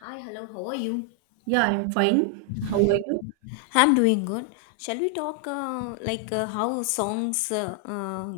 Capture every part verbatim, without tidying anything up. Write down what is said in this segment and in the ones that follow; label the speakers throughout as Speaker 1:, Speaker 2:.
Speaker 1: Hi, hello, how are you?
Speaker 2: Yeah, I'm fine. How are you?
Speaker 1: I'm doing good. Shall we talk uh, like uh, how songs uh, uh,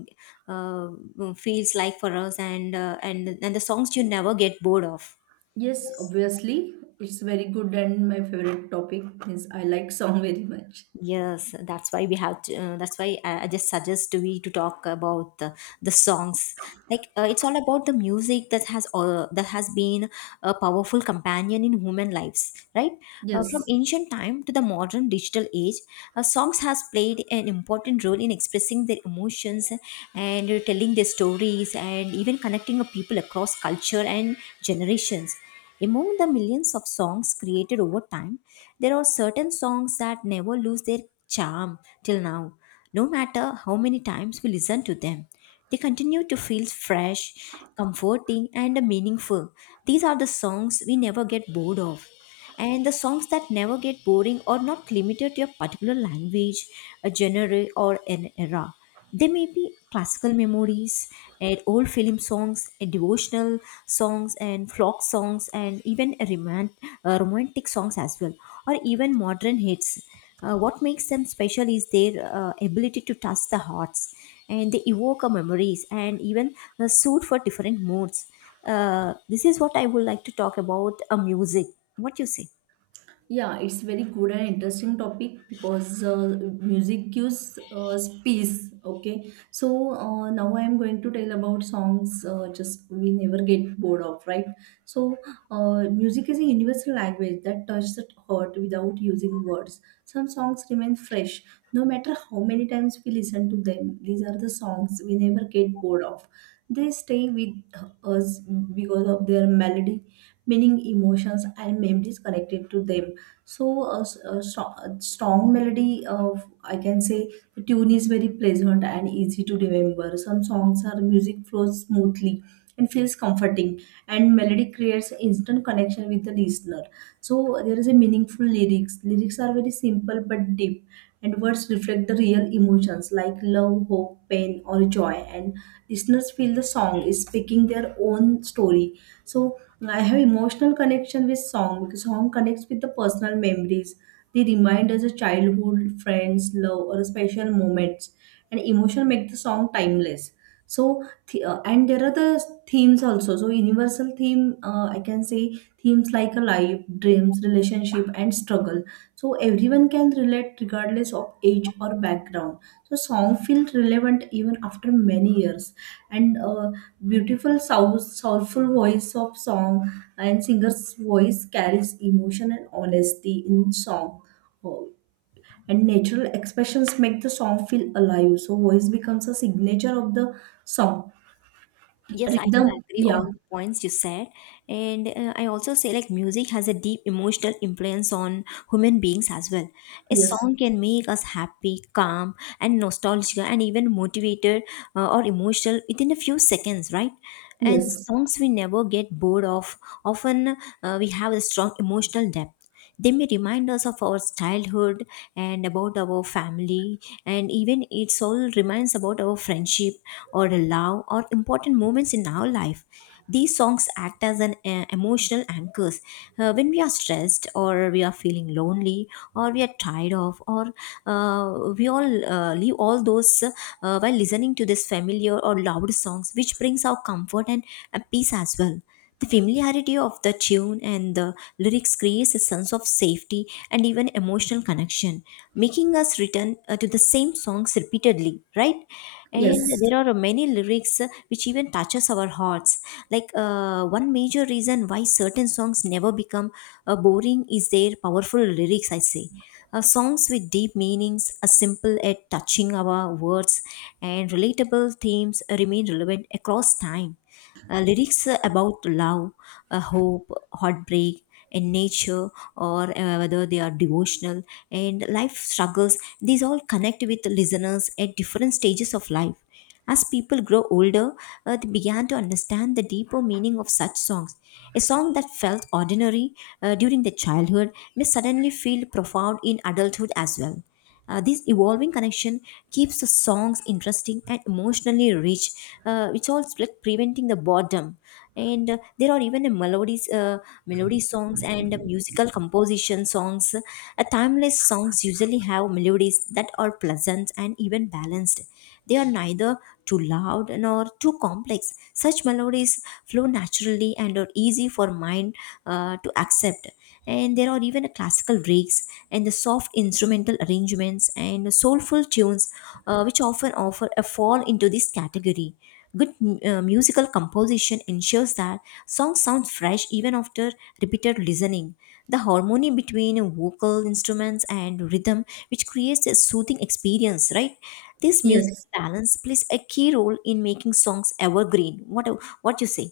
Speaker 1: uh, feels like for us and uh, and and the songs you never get bored of?
Speaker 2: Yes, obviously. It's very good and my favorite topic is I like song very much.
Speaker 1: Yes, that's why we have to. Uh, that's why I, I just suggest to we to talk about the, the songs. Like uh, it's all about the music that has uh, that has been a powerful companion in human lives, right? Uh, from
Speaker 2: Yes.
Speaker 1: ancient time to the modern digital age, uh, songs has played an important role in expressing their emotions and uh, telling their stories and even connecting of people across culture and generations. Among the millions of songs created over time, there are certain songs that never lose their charm till now. No matter how many times we listen to them, they continue to feel fresh, comforting, and meaningful. These are the songs we never get bored of. And the songs that never get boring are not limited to a particular language, a genre, or an era. They may be classical memories, and old film songs, and devotional songs, and folk songs, and even a romant, uh, romantic songs as well or even modern hits. Uh, what makes them special is their uh, ability to touch the hearts, and they evoke our memories and even uh, suit for different moods. Uh, this is what I would like to talk about uh, music. What you say?
Speaker 2: Yeah, it's very good and interesting topic because uh, music gives us peace. Okay, so uh, now I am going to tell about songs. Uh, just we never get bored of, right? So uh, music is a universal language that touches the heart without using words. Some songs remain fresh no matter how many times we listen to them. These are the songs we never get bored of. They stay with us because of their melody, meaning, emotions, and memories connected to them so a, s- a strong, a strong melody of I can say the tune is very pleasant and easy to remember. Some songs are music flows smoothly and feels comforting and melody creates instant connection with the listener. So there is a meaningful lyrics. Lyrics are very simple but deep and words reflect the real emotions like love, hope, pain or joy and listeners feel the song is speaking their own story. So I have emotional connection with song because song connects with the personal memories. They remind us of childhood, friends, love, or special moments, and emotion make the song timeless. So, th- uh, and there are the themes also. So, universal theme uh, I can say themes like a life, dreams, relationship, and struggle. So, everyone can relate regardless of age or background. So, song feels relevant even after many years, and uh, beautiful soul, soulful voice of song and singer's voice carries emotion and honesty in song. Oh, and natural expressions make the song feel alive so voice becomes a signature of the song.
Speaker 1: Yes, I do
Speaker 2: Rhythm.
Speaker 1: agree all
Speaker 2: Yeah.
Speaker 1: the points you said, and uh, I also say like music has a deep emotional influence on human beings as well. A
Speaker 2: Yes.
Speaker 1: song can make us happy, calm, and nostalgic, and even motivated, uh, or emotional within a few seconds, right? And
Speaker 2: Yes.
Speaker 1: songs we never get bored of. Often uh, we have a strong emotional depth. They may remind us of our childhood and about our family, and even it all reminds about our friendship or love or important moments in our life. These songs act as an uh, emotional anchors. Uh, when we are stressed or we are feeling lonely or we are tired of or uh, we all uh, leave all those uh, while listening to this familiar or loud songs which brings our comfort and, and peace as well. The familiarity of the tune and the lyrics creates a sense of safety and even emotional connection, making us return uh, to the same songs repeatedly, right? And
Speaker 2: Yes.
Speaker 1: there are many lyrics uh, which even touches our hearts. Like uh, one major reason why certain songs never become uh, boring is their powerful lyrics, I say. Uh, songs with deep meanings are simple at touching our words, and relatable themes remain relevant across time. Uh, lyrics uh, about love, uh, hope, heartbreak, in nature, or uh, whether they are devotional and life struggles, these all connect with the listeners at different stages of life. As people grow older, uh, they began to understand the deeper meaning of such songs. A song that felt ordinary uh, during their childhood may suddenly feel profound in adulthood as well. Uh, this evolving connection keeps the songs interesting and emotionally rich, uh, which also like preventing the boredom. And uh, there are even a melodies, uh, melody songs and musical composition songs. Uh, timeless songs usually have melodies that are pleasant and even balanced. They are neither too loud nor too complex. Such melodies flow naturally and are easy for mind uh, to accept. And there are even a classical breaks and the soft instrumental arrangements and the soulful tunes uh, which often offer a fall into this category. Good uh, musical composition ensures that songs sound fresh even after repeated listening. The harmony between vocal instruments and rhythm which creates a soothing experience, right? This musical
Speaker 2: Yes.
Speaker 1: balance plays a key role in making songs evergreen. What what you say?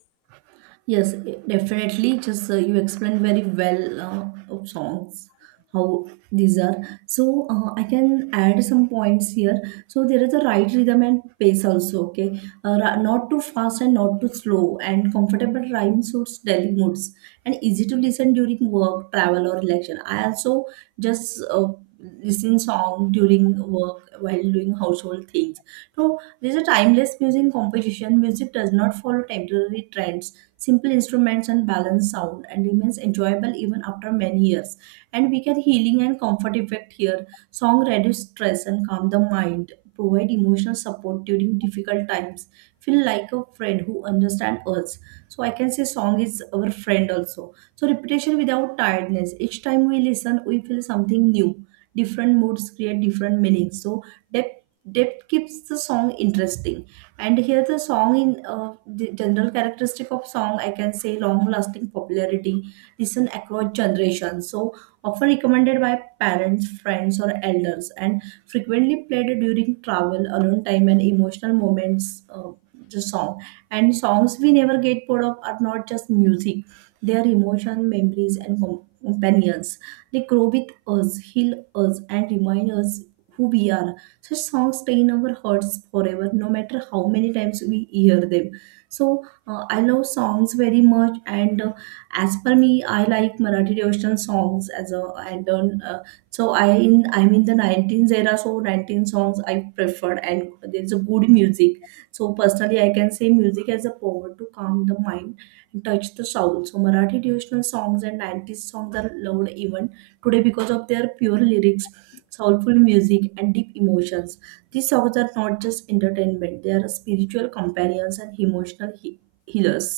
Speaker 2: Yes, definitely. Just uh, you explained very well uh, of songs, how these are. So uh, I can add some points here. So there is a right rhythm and pace also. Okay, uh, ra- not too fast and not too slow, and comfortable rhyme suits daily moods and easy to listen during work, travel, or relaxation. I also just uh, listen song during work while doing household things. So there's a timeless music composition. Music does not follow temporary trends, simple instruments and balanced sound and remains enjoyable even after many years. And we get healing and comfort effect here. Song reduce stress and calm the mind, provide emotional support during difficult times, feel like a friend who understands us. So I can say song is our friend also. So repetition without tiredness. Each time we listen, we feel something new. Different moods create different meanings. So depth depth keeps the song interesting and here the song in uh, the general characteristic of song I can say long lasting popularity, listen across generations so often recommended by parents, friends or elders and frequently played during travel, alone time and emotional moments. Uh, the song and songs we never get bored of are not just music, they are emotion, memories and com- companions. They grow with us, heal us and remind us who we are. Such songs stay in our hearts forever, no matter how many times we hear them. So uh, I love songs very much, and uh, as per me, I like Marathi devotional songs as a and uh, so I in I'm in the nineteens era, so nineteen songs I prefer, and there's a good music. So personally, I can say music as a power to calm the mind, touch the soul. So Marathi devotional songs and nineties songs are loved even today because of their pure lyrics, soulful music, and deep emotions. These songs are not just entertainment; they are spiritual companions and emotional he- healers.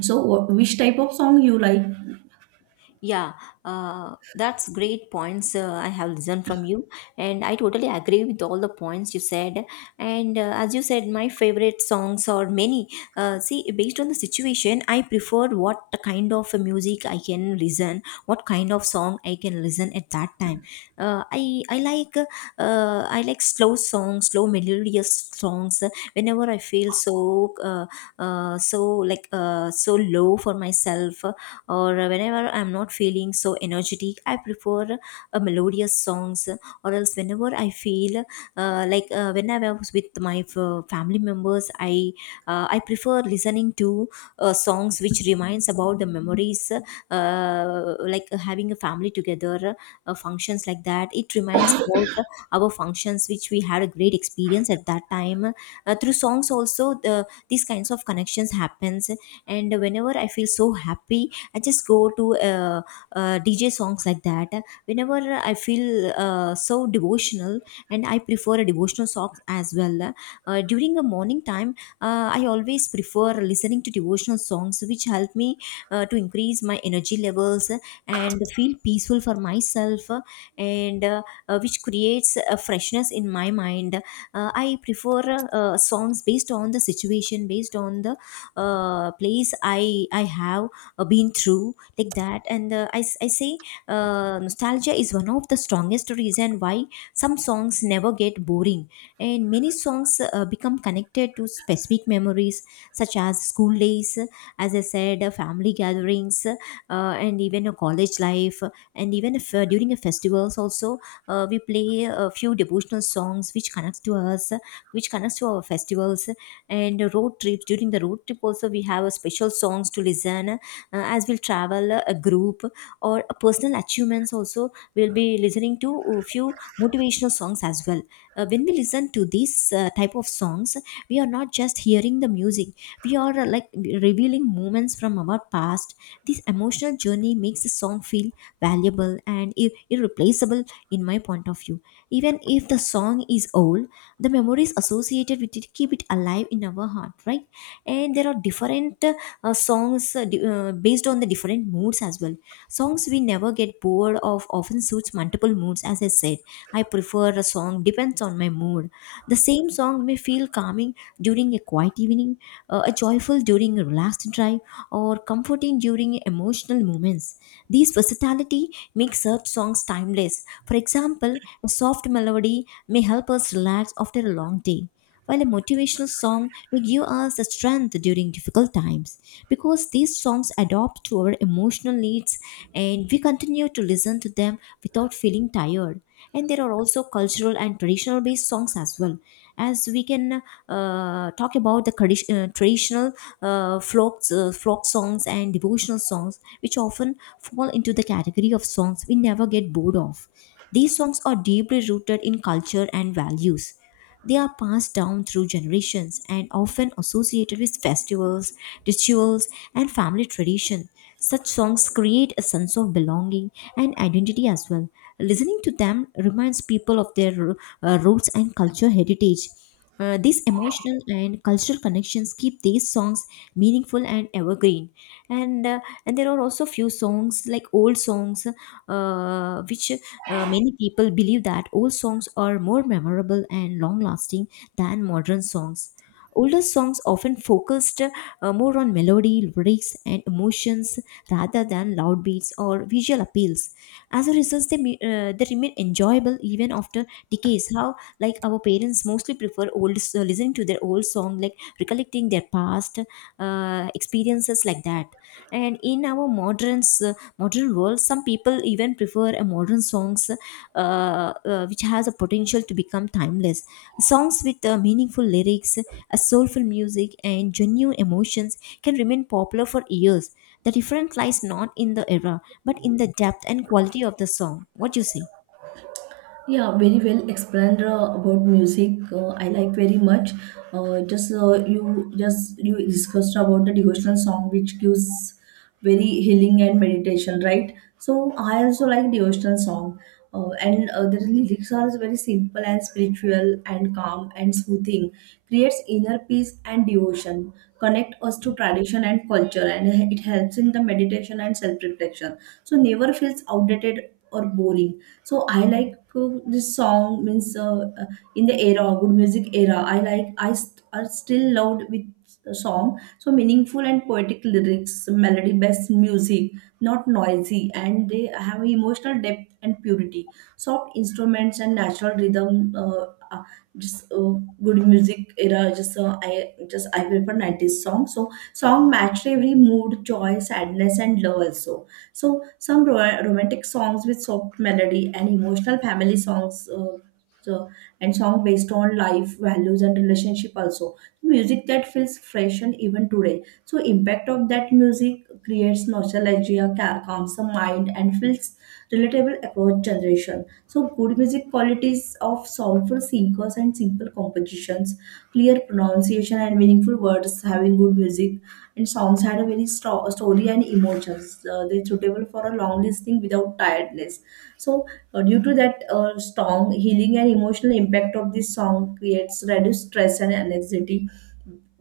Speaker 2: So, wh- which type of song you like?
Speaker 1: Yeah, uh, that's great points uh, I have listened from you, and I totally agree with all the points you said. And uh, as you said, my favorite songs are many. Uh, see, based on the situation, I prefer what kind of music I can listen, what kind of song I can listen at that time. Uh, I I like uh, I like slow songs, slow melodious songs. Whenever I feel so uh, uh, so like uh, so low for myself or whenever I'm not feeling so energetic, I prefer uh, melodious songs. Or else, whenever I feel uh, like uh, when I was with my uh, family members, I uh, I prefer listening to uh, songs which reminds about the memories, uh, like uh, having a family together, uh, functions like that. It reminds about our functions which we had a great experience at that time. Uh, through songs also, the, these kinds of connections happens. And whenever I feel so happy I just go to uh, uh, D J songs like that. Whenever I feel uh, so devotional, and I prefer a devotional songs as well. Uh, during the morning time, uh, I always prefer listening to devotional songs, which help me uh, to increase my energy levels and feel peaceful for myself, uh, and uh, uh, which creates a freshness in my mind. Uh, I prefer uh, songs based on the situation, based on the uh, place I I have uh, been through like that. And uh, I, s- I say uh, nostalgia is one of the strongest reason why some songs never get boring, and many songs uh, become connected to specific memories such as school days, as I said, uh, family gatherings, uh, and even a college life. And even if uh, during a festivals also, uh, we play a few devotional songs which connects to us, which connects to our festivals and road trips. During the road trip also we have a special songs to listen, uh, as we'll travel uh, a group or a personal achievements also we'll be listening to a few motivational songs as well. Uh, when we listen to these uh, type of songs, we are not just hearing the music, we are uh, like revealing moments from our past. This emotional journey makes the song feel valuable and ir- irreplaceable in my point of view. Even if the song is old, the memories associated with it keep it alive in our heart, right? And there are different uh, songs uh, di- uh, based on the different moods as well. Songs we never get bored of often suits multiple moods. As I said, I prefer a song depends on my mood. The same song may feel calming during a quiet evening, uh, a joyful during a relaxed drive, or comforting during emotional moments. This versatility makes such songs timeless. For example, a soft melody may help us relax after a long day, while a motivational song may give us the strength during difficult times, because these songs adapt to our emotional needs, and we continue to listen to them without feeling tired. And there are also cultural and traditional based songs as well. As we can uh, talk about the tradi- uh, traditional uh, folk, uh, folk songs and devotional songs, which often fall into the category of songs we never get bored of. These songs are deeply rooted in culture and values. They are passed down through generations and often associated with festivals, rituals, and family tradition. Such songs create a sense of belonging and identity as well. Listening to them reminds people of their uh, roots and cultural heritage. Uh, these emotional and cultural connections keep these songs meaningful and evergreen. and uh, and there are also few songs like old songs, uh, which uh, many people believe that old songs are more memorable and long lasting than modern songs. Older songs often focused uh, more on melody, lyrics and emotions rather than loud beats or visual appeals. As a result, they, me- uh, they remain enjoyable even after decades. How like our parents mostly prefer old, uh, listening to their old song, like recollecting their past uh, experiences like that. And in our modern uh, modern world, some people even prefer a modern songs, uh, uh, which has a potential to become timeless. Songs with uh, meaningful lyrics, a soulful music and genuine emotions can remain popular for years. The difference lies not in the era but in the depth and quality of the song. What do you say?
Speaker 2: Yeah, very well explained uh, about music. Uh, I like very much. Uh, just uh, you just you discussed about the devotional song, which gives very healing and meditation, right? So I also like devotional song, uh, and uh, the lyrics are very simple and spiritual and calm and soothing. Creates inner peace and devotion. Connect us to tradition and culture, and it helps in the meditation and self reflection. So never feels outdated or boring. So I like uh, this song means uh, uh, in the era good music era I like i st- are still loved with a song. So meaningful and poetic lyrics, melody based music, not noisy and they have emotional depth and purity, soft instruments and natural rhythm. Uh, uh, just uh, Good music era, just uh, I just I prefer nineties song. So song matched every mood, joy, sadness and love also. So some ro- romantic songs with soft melody and emotional family songs. Uh, so, and song based on life values and relationship also, music that feels fresh and even today. So impact of that music creates nostalgia, ca- calms the mind and feels relatable across generation. So good music qualities of soulful singers and simple compositions, clear pronunciation and meaningful words having good music, and songs had a very strong story and emotions. Uh, they're suitable for a long listening without tiredness. So, uh, due to that uh, strong healing and emotional impact of this song creates reduced stress and anxiety,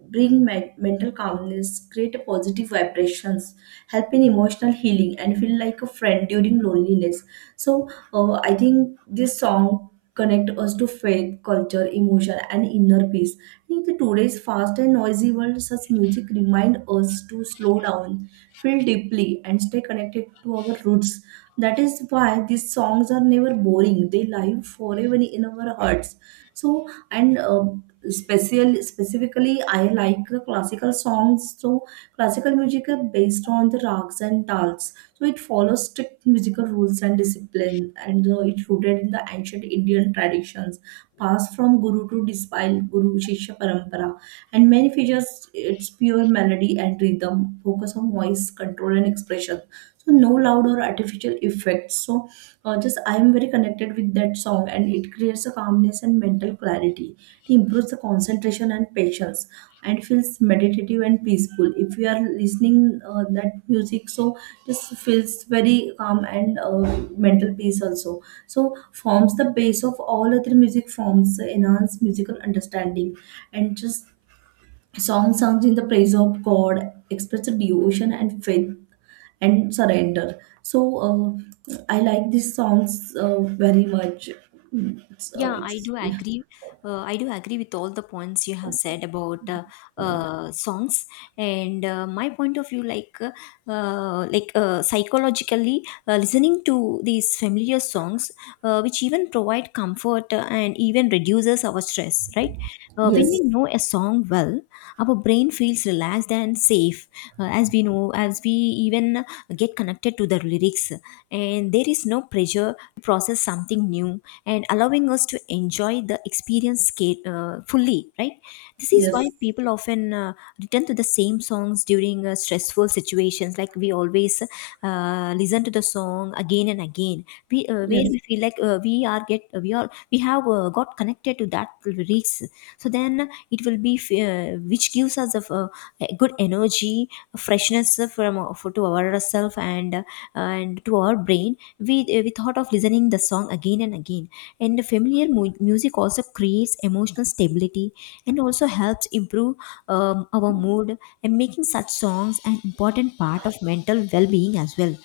Speaker 2: bring men- mental calmness, create a positive vibrations, help in emotional healing, and feel like a friend during loneliness. So, uh, I think this song connect us to faith, culture, emotion, and inner peace. In today's fast and noisy world, such music remind us to slow down, feel deeply, and stay connected to our roots. That is why these songs are never boring. They live forever in our hearts. So, and uh, special specifically, I like uh, classical songs. So, classical music are based on the rags and tals. So, it follows strict musical rules and discipline, and uh, it's rooted in the ancient Indian traditions passed from guru to disciple, guru shishya parampara. And many features its pure melody and rhythm, focus on voice control and expression. So no loud or artificial effects. So uh, just I am very connected with that song, and it creates a calmness and mental clarity. It improves the concentration and patience and feels meditative and peaceful if you are listening uh, that music. So just feels very calm and uh, mental peace also. So forms the base of all other music forms, enhance musical understanding and just song songs in the praise of god, express devotion and faith and surrender. So uh, I like these songs uh, very much. it's, uh,
Speaker 1: Yeah, I
Speaker 2: it's,
Speaker 1: do
Speaker 2: yeah.
Speaker 1: agree. Uh, I do agree with all the points you have said about uh, uh, songs, and uh, my point of view, like uh, uh, like uh, psychologically, uh, listening to these familiar songs, uh, which even provide comfort uh, and even reduces our stress. Right? Uh, when we
Speaker 2: Yes.
Speaker 1: know a song well, our brain feels relaxed and safe. Uh, as we know, as we even get connected to the lyrics, and there is no pressure to process something new and allowing us to enjoy the experience sca- uh, fully, right? This is why
Speaker 2: Yes.
Speaker 1: people often uh, return to the same songs during uh, stressful situations, like we always uh, listen to the song again and again, we uh, where
Speaker 2: Yes.
Speaker 1: we feel like uh, we are get uh, we are we have uh, got connected to that lyrics. So then it will be f- uh, which gives us a, a good energy, freshness from for, to ourselves, and uh, and to our brain. We uh, we thought of listening the song again and again. And familiar mu- music also creates emotional stability and also helps improve um, our mood, and making such songs an important part of mental well-being as well.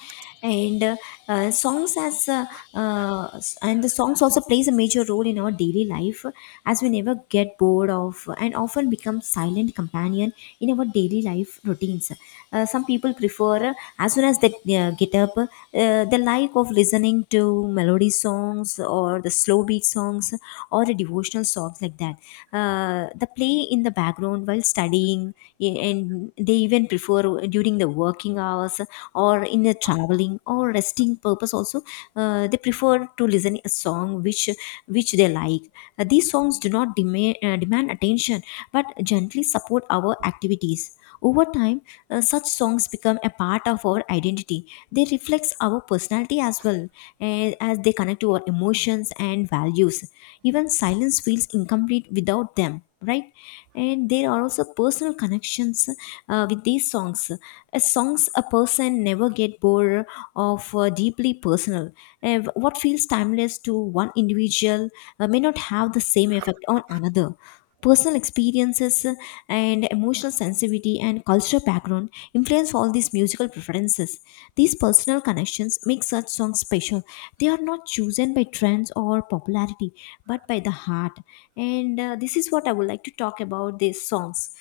Speaker 1: And uh, uh, songs as uh, uh, s- and the songs also plays a major role in our daily life, as we never get bored of and often become silent companion in our daily life routines. Uh, some people prefer, uh, as soon as they uh, get up uh, they like of listening to melody songs or the slow beat songs or the devotional songs, like that uh, the play in the background while studying. And they even prefer during the working hours hours or in a traveling or resting purpose also. Uh, they prefer to listen a song which which they like. Uh, these songs do not demand, uh, demand attention, but gently support our activities. Over time, uh, such songs become a part of our identity. They reflect our personality as well, eh, as they connect to our emotions and values. Even silence feels incomplete without them, right? And there are also personal connections uh, with these songs. A songs a person never get bored of, uh, deeply personal. Uh, what feels timeless to one individual uh, may not have the same effect on another. Personal experience influences uh, and emotional sensitivity and cultural background influence all these musical preferences. These personal connections make such songs special. They are not chosen by trends or popularity, but by the heart. And uh, this is what I would like to talk about these songs.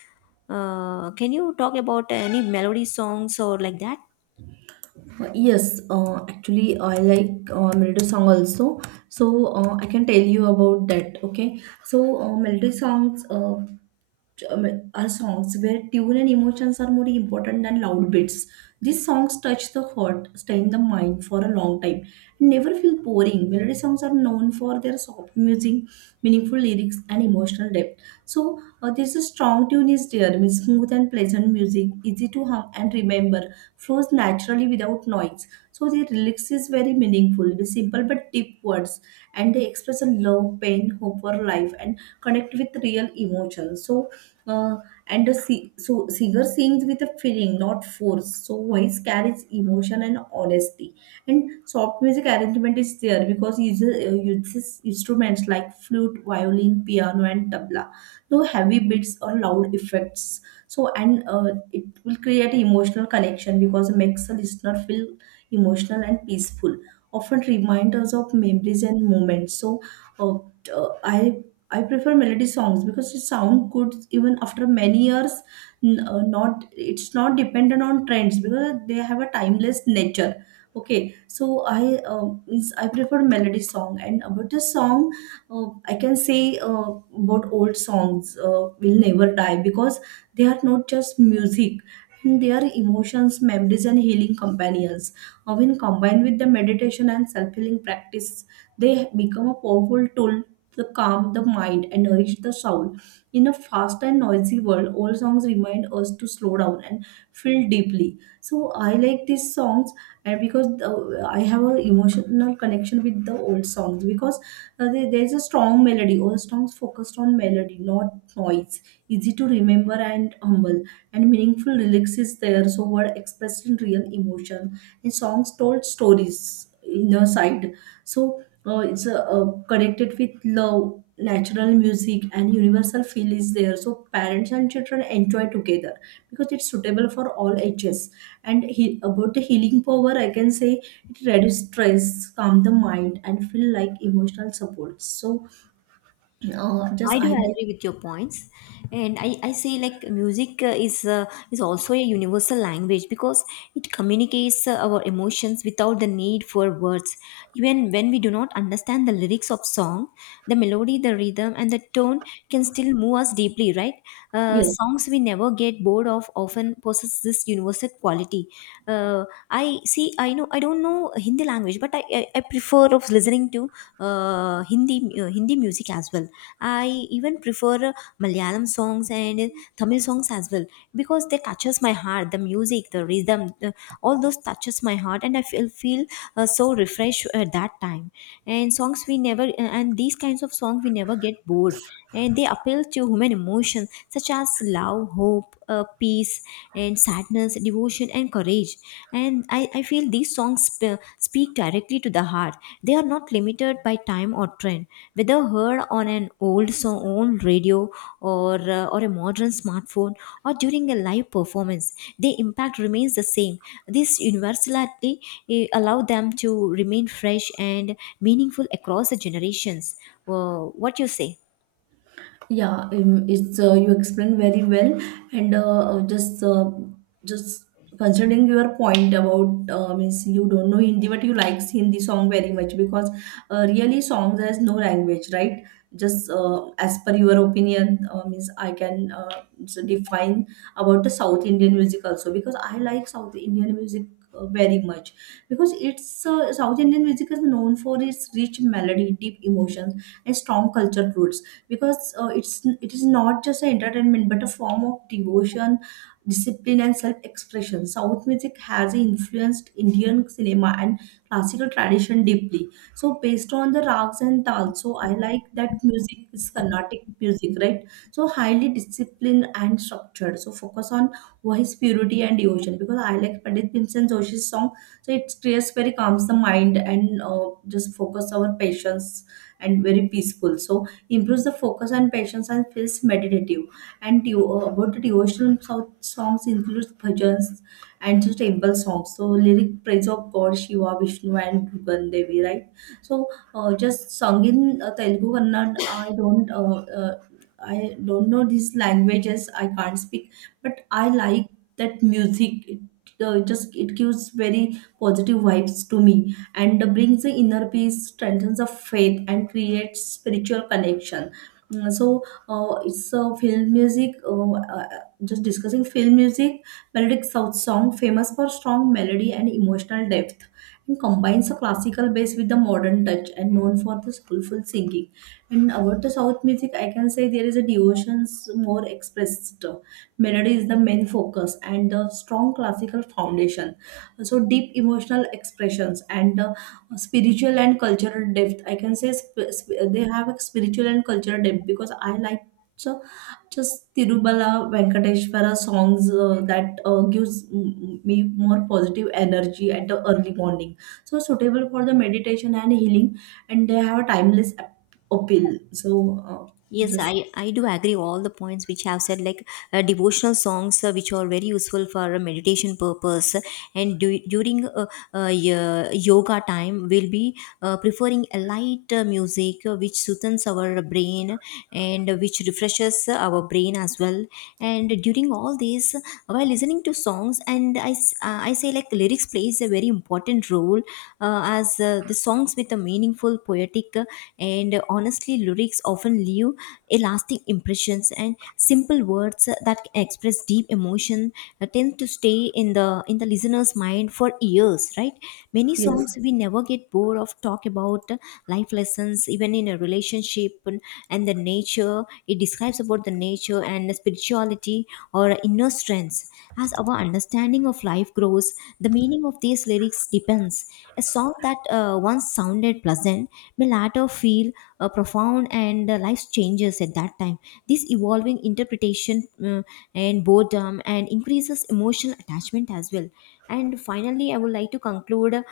Speaker 1: Uh, can you talk about any melody songs or like that?
Speaker 2: Uh, Yes, uh, actually, I like uh, melody song also. So uh, I can tell you about that. Okay, so uh, melody songs uh, um, are songs where tune and emotions are more important than loud beats. These songs touch the heart, stay in the mind for a long time, and never feel boring. Melody songs are known for their soft music, meaningful lyrics, and emotional depth. So uh, there's a strong tune is there, means smooth and pleasant music, easy to hum and remember, flows naturally without noise. So the lyrics is very meaningful with simple but deep words, and they express a love, pain, hope for life, and connect with real emotions. So uh, and the si- so singer sings with a feeling not force. So voice carries emotion and honesty, and soft music arrangement is there because uses, uh, uses instruments like flute, violin, piano and tabla, no heavy beats or loud effects. So and uh, it will create emotional connection because it makes the listener feel emotional and peaceful, often reminders of memories and moments. So uh, uh, i I prefer melody songs because it sound good even after many years. n- uh, Not it's not dependent on trends because they have a timeless nature. Okay, so I uh, means I prefer melody song, and about the song, uh, I can say uh, about old songs uh, will never die because they are not just music. They are emotions, memories, and healing companions. Uh, When combined with the meditation and self-healing practice, they become a powerful tool, the calm the mind and nourish the soul. In a fast and noisy world, old songs remind us to slow down and feel deeply. So I like these songs, and because uh, I have an emotional connection with the old songs because uh, there- there's a strong melody. Old songs focused on melody, not noise. Easy to remember and humble, and meaningful lyrics is there. So word expressed in real emotion, and songs told stories. Inner side, so uh, it's uh, uh, connected with love natural music and universal feel is there, so parents and children enjoy together because it's suitable for all ages. And he, about the healing power I can say it reduces stress, calm the mind and feel like emotional support. So uh, just
Speaker 1: I do
Speaker 2: highlight.
Speaker 1: agree with your points, and I, I say like music uh, is uh, is also a universal language because it communicates uh, our emotions without the need for words. Even when we do not understand the lyrics of song, the melody, the rhythm, and the tone can still move us deeply. Right? Uh,
Speaker 2: Yes.
Speaker 1: songs we never get bored of of often possess this universal quality. Uh, I see. I know. I don't know Hindi language, but I, I, I prefer of listening to uh, Hindi uh, Hindi music as well. I even prefer uh, Malayalam songs and Tamil songs as well, because they touches my heart. The music, the rhythm, the, all those touches my heart, and I feel feel uh, so refreshed at that time. And songs we never uh, and these kinds of songs we never get bored, and they appeal to human emotions such as love, hope, uh, peace and sadness, devotion and courage. And i, I feel these songs sp- speak directly to the heart. They are not limited by time or trend, whether heard on an old song old radio or uh, or a modern smartphone or during a live performance. Their impact remains the same. This universality, eh, allow them to remain fresh and meaningful across the generations. Uh, what you say?
Speaker 2: Yeah, um, it's uh, you explained very well, and uh, uh, just uh, just considering your point about uh, means you don't know Hindi but you like Hindi song very much because uh, really songs has no language, right? Just uh, as per your opinion, uh, means I can uh, so define about the South Indian music also because I like South Indian music. uh, Very much because it's uh, South Indian music is known for its rich melody, deep emotions, and strong culture roots, because uh, it's it is not just an entertainment but a form of devotion, discipline and self-expression. South music has influenced Indian cinema and classical tradition deeply. So based on the rags and tal, so I like that music is Carnatic music, right? So highly disciplined and structured, so focus on voice purity and devotion because I like Pandit Bhimsen Joshi's song. So it creates very calms the mind and uh, just focus our patience, and very peaceful, so improves the focus and patience and feels meditative. And devo- uh, about the devotional so- songs includes bhajans and just temple songs. So lyric praise of God, Shiva, Vishnu, and Durgan Devi, right? So uh, just sung in uh, Telugu, Kannada. I don't. Uh, uh, I don't know these languages. I can't speak, but I like that music. It uh, just it gives very positive vibes to me and brings the inner peace, strengthens the faith, and creates spiritual connection. Mm, So uh, it's uh, film music. Uh, uh, just discussing film music, melodic south song, famous for strong melody and emotional depth, and combines the classical bass with the modern touch, and known for the skillful singing. And about the south music, I can say there is a devotions more expressed. Melody is the main focus and the strong classical foundation, so deep emotional expressions and uh, spiritual and cultural depth I can say sp- sp- they have a spiritual and cultural depth because I like, so just Tirubala Venkateshwara songs, uh, that uh, gives mm, me more positive energy at the early morning. So suitable for the meditation and healing, and they have a timeless ap- appeal. So uh,
Speaker 1: Yes,
Speaker 2: just
Speaker 1: I, I do agree all the points which I have said, like uh, devotional songs uh, which are very useful for a meditation purpose. And du- during uh, uh, y- yoga time, we'll be uh, preferring a light uh, music uh, which soothes our brain and which refreshes our brain as well. And during all this while listening to songs, and I, s- uh, I say like like lyrics plays a very important role, uh, as uh, the songs with a meaningful poetic uh, and honestly lyrics often leave a lasting impressions, and simple words uh, that express deep emotion uh, tend to stay in the in the listener's mind for years, right? Many
Speaker 2: yes,
Speaker 1: songs we never get bored of talk about uh, life lessons, even in a relationship, and and the nature, it describes about the nature and the spirituality or inner strengths. As our understanding of life grows, the meaning of these lyrics depends. A song that uh, once sounded pleasant may later feel uh, profound, and uh, life changes at that time. This evolving interpretation uh, and boredom and increases emotional attachment as well. And finally, I would like to conclude uh,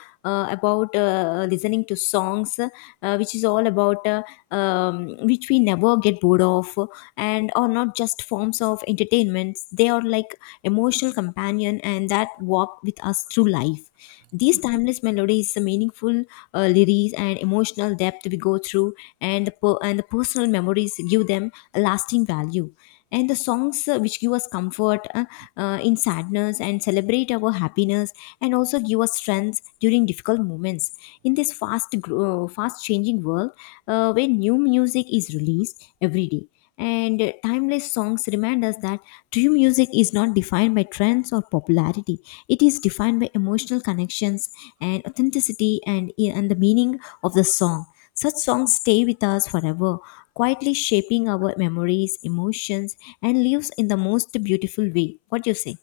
Speaker 1: about uh, listening to songs, uh, which is all about uh, um, which we never get bored of, and are not just forms of entertainment. They are like emotional companion, and that walk with us through life. These timeless melodies, the meaningful uh, lyrics, and emotional depth we go through, and the, per- and the personal memories give them a lasting value. And the songs uh, which give us comfort uh, uh, in sadness, and celebrate our happiness, and also give us strength during difficult moments. In this fast, gro- uh, fast changing world, uh, where new music is released every day, and uh, timeless songs remind us that true music is not defined by trends or popularity. It is defined by emotional connections and authenticity, and, eh, and the meaning of the song. Such songs stay with us forever, quietly shaping our memories, emotions, and lives in the most beautiful way. What do you say?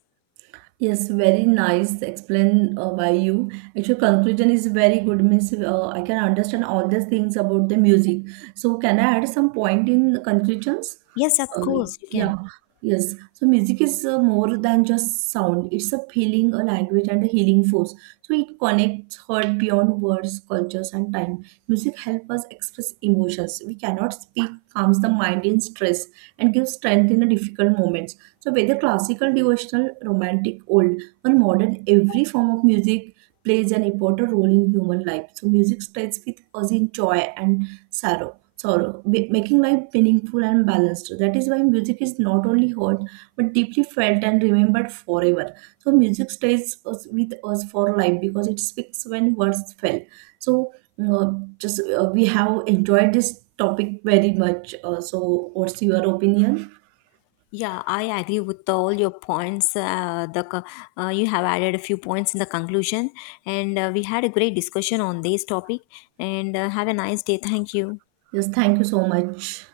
Speaker 2: yes, very nice explained uh, by you. Actually, conclusion is very good. Means uh, I can understand all these things about the music. So, can I add some point in the conclusions?
Speaker 1: Yes, of
Speaker 2: Uh,
Speaker 1: course you can.
Speaker 2: yeah, yes. So, music is uh, more than just sound. It's a feeling, a language, and a healing force. So, it connects heart beyond words, cultures, and time. Music helps us express emotions. We cannot speak, calms the mind in stress, and gives strength in the difficult moments. So, whether classical, devotional, romantic, old, or modern, every form of music plays an important role in human life. So, music starts with us in joy and sorrow. Sorrow, ma- making life meaningful and balanced. That is why music is not only heard but deeply felt and remembered forever. So, music stays us, with us for life because it speaks when words fail. So, uh, just uh, we have enjoyed this topic very much. Uh, so, what's your opinion?
Speaker 1: Yeah, I agree with all your points. Uh, the co- uh, you have added a few points in the conclusion, and uh, we had a great discussion on this topic. And uh, have a nice day. Thank you.
Speaker 2: Yes, thank you so much.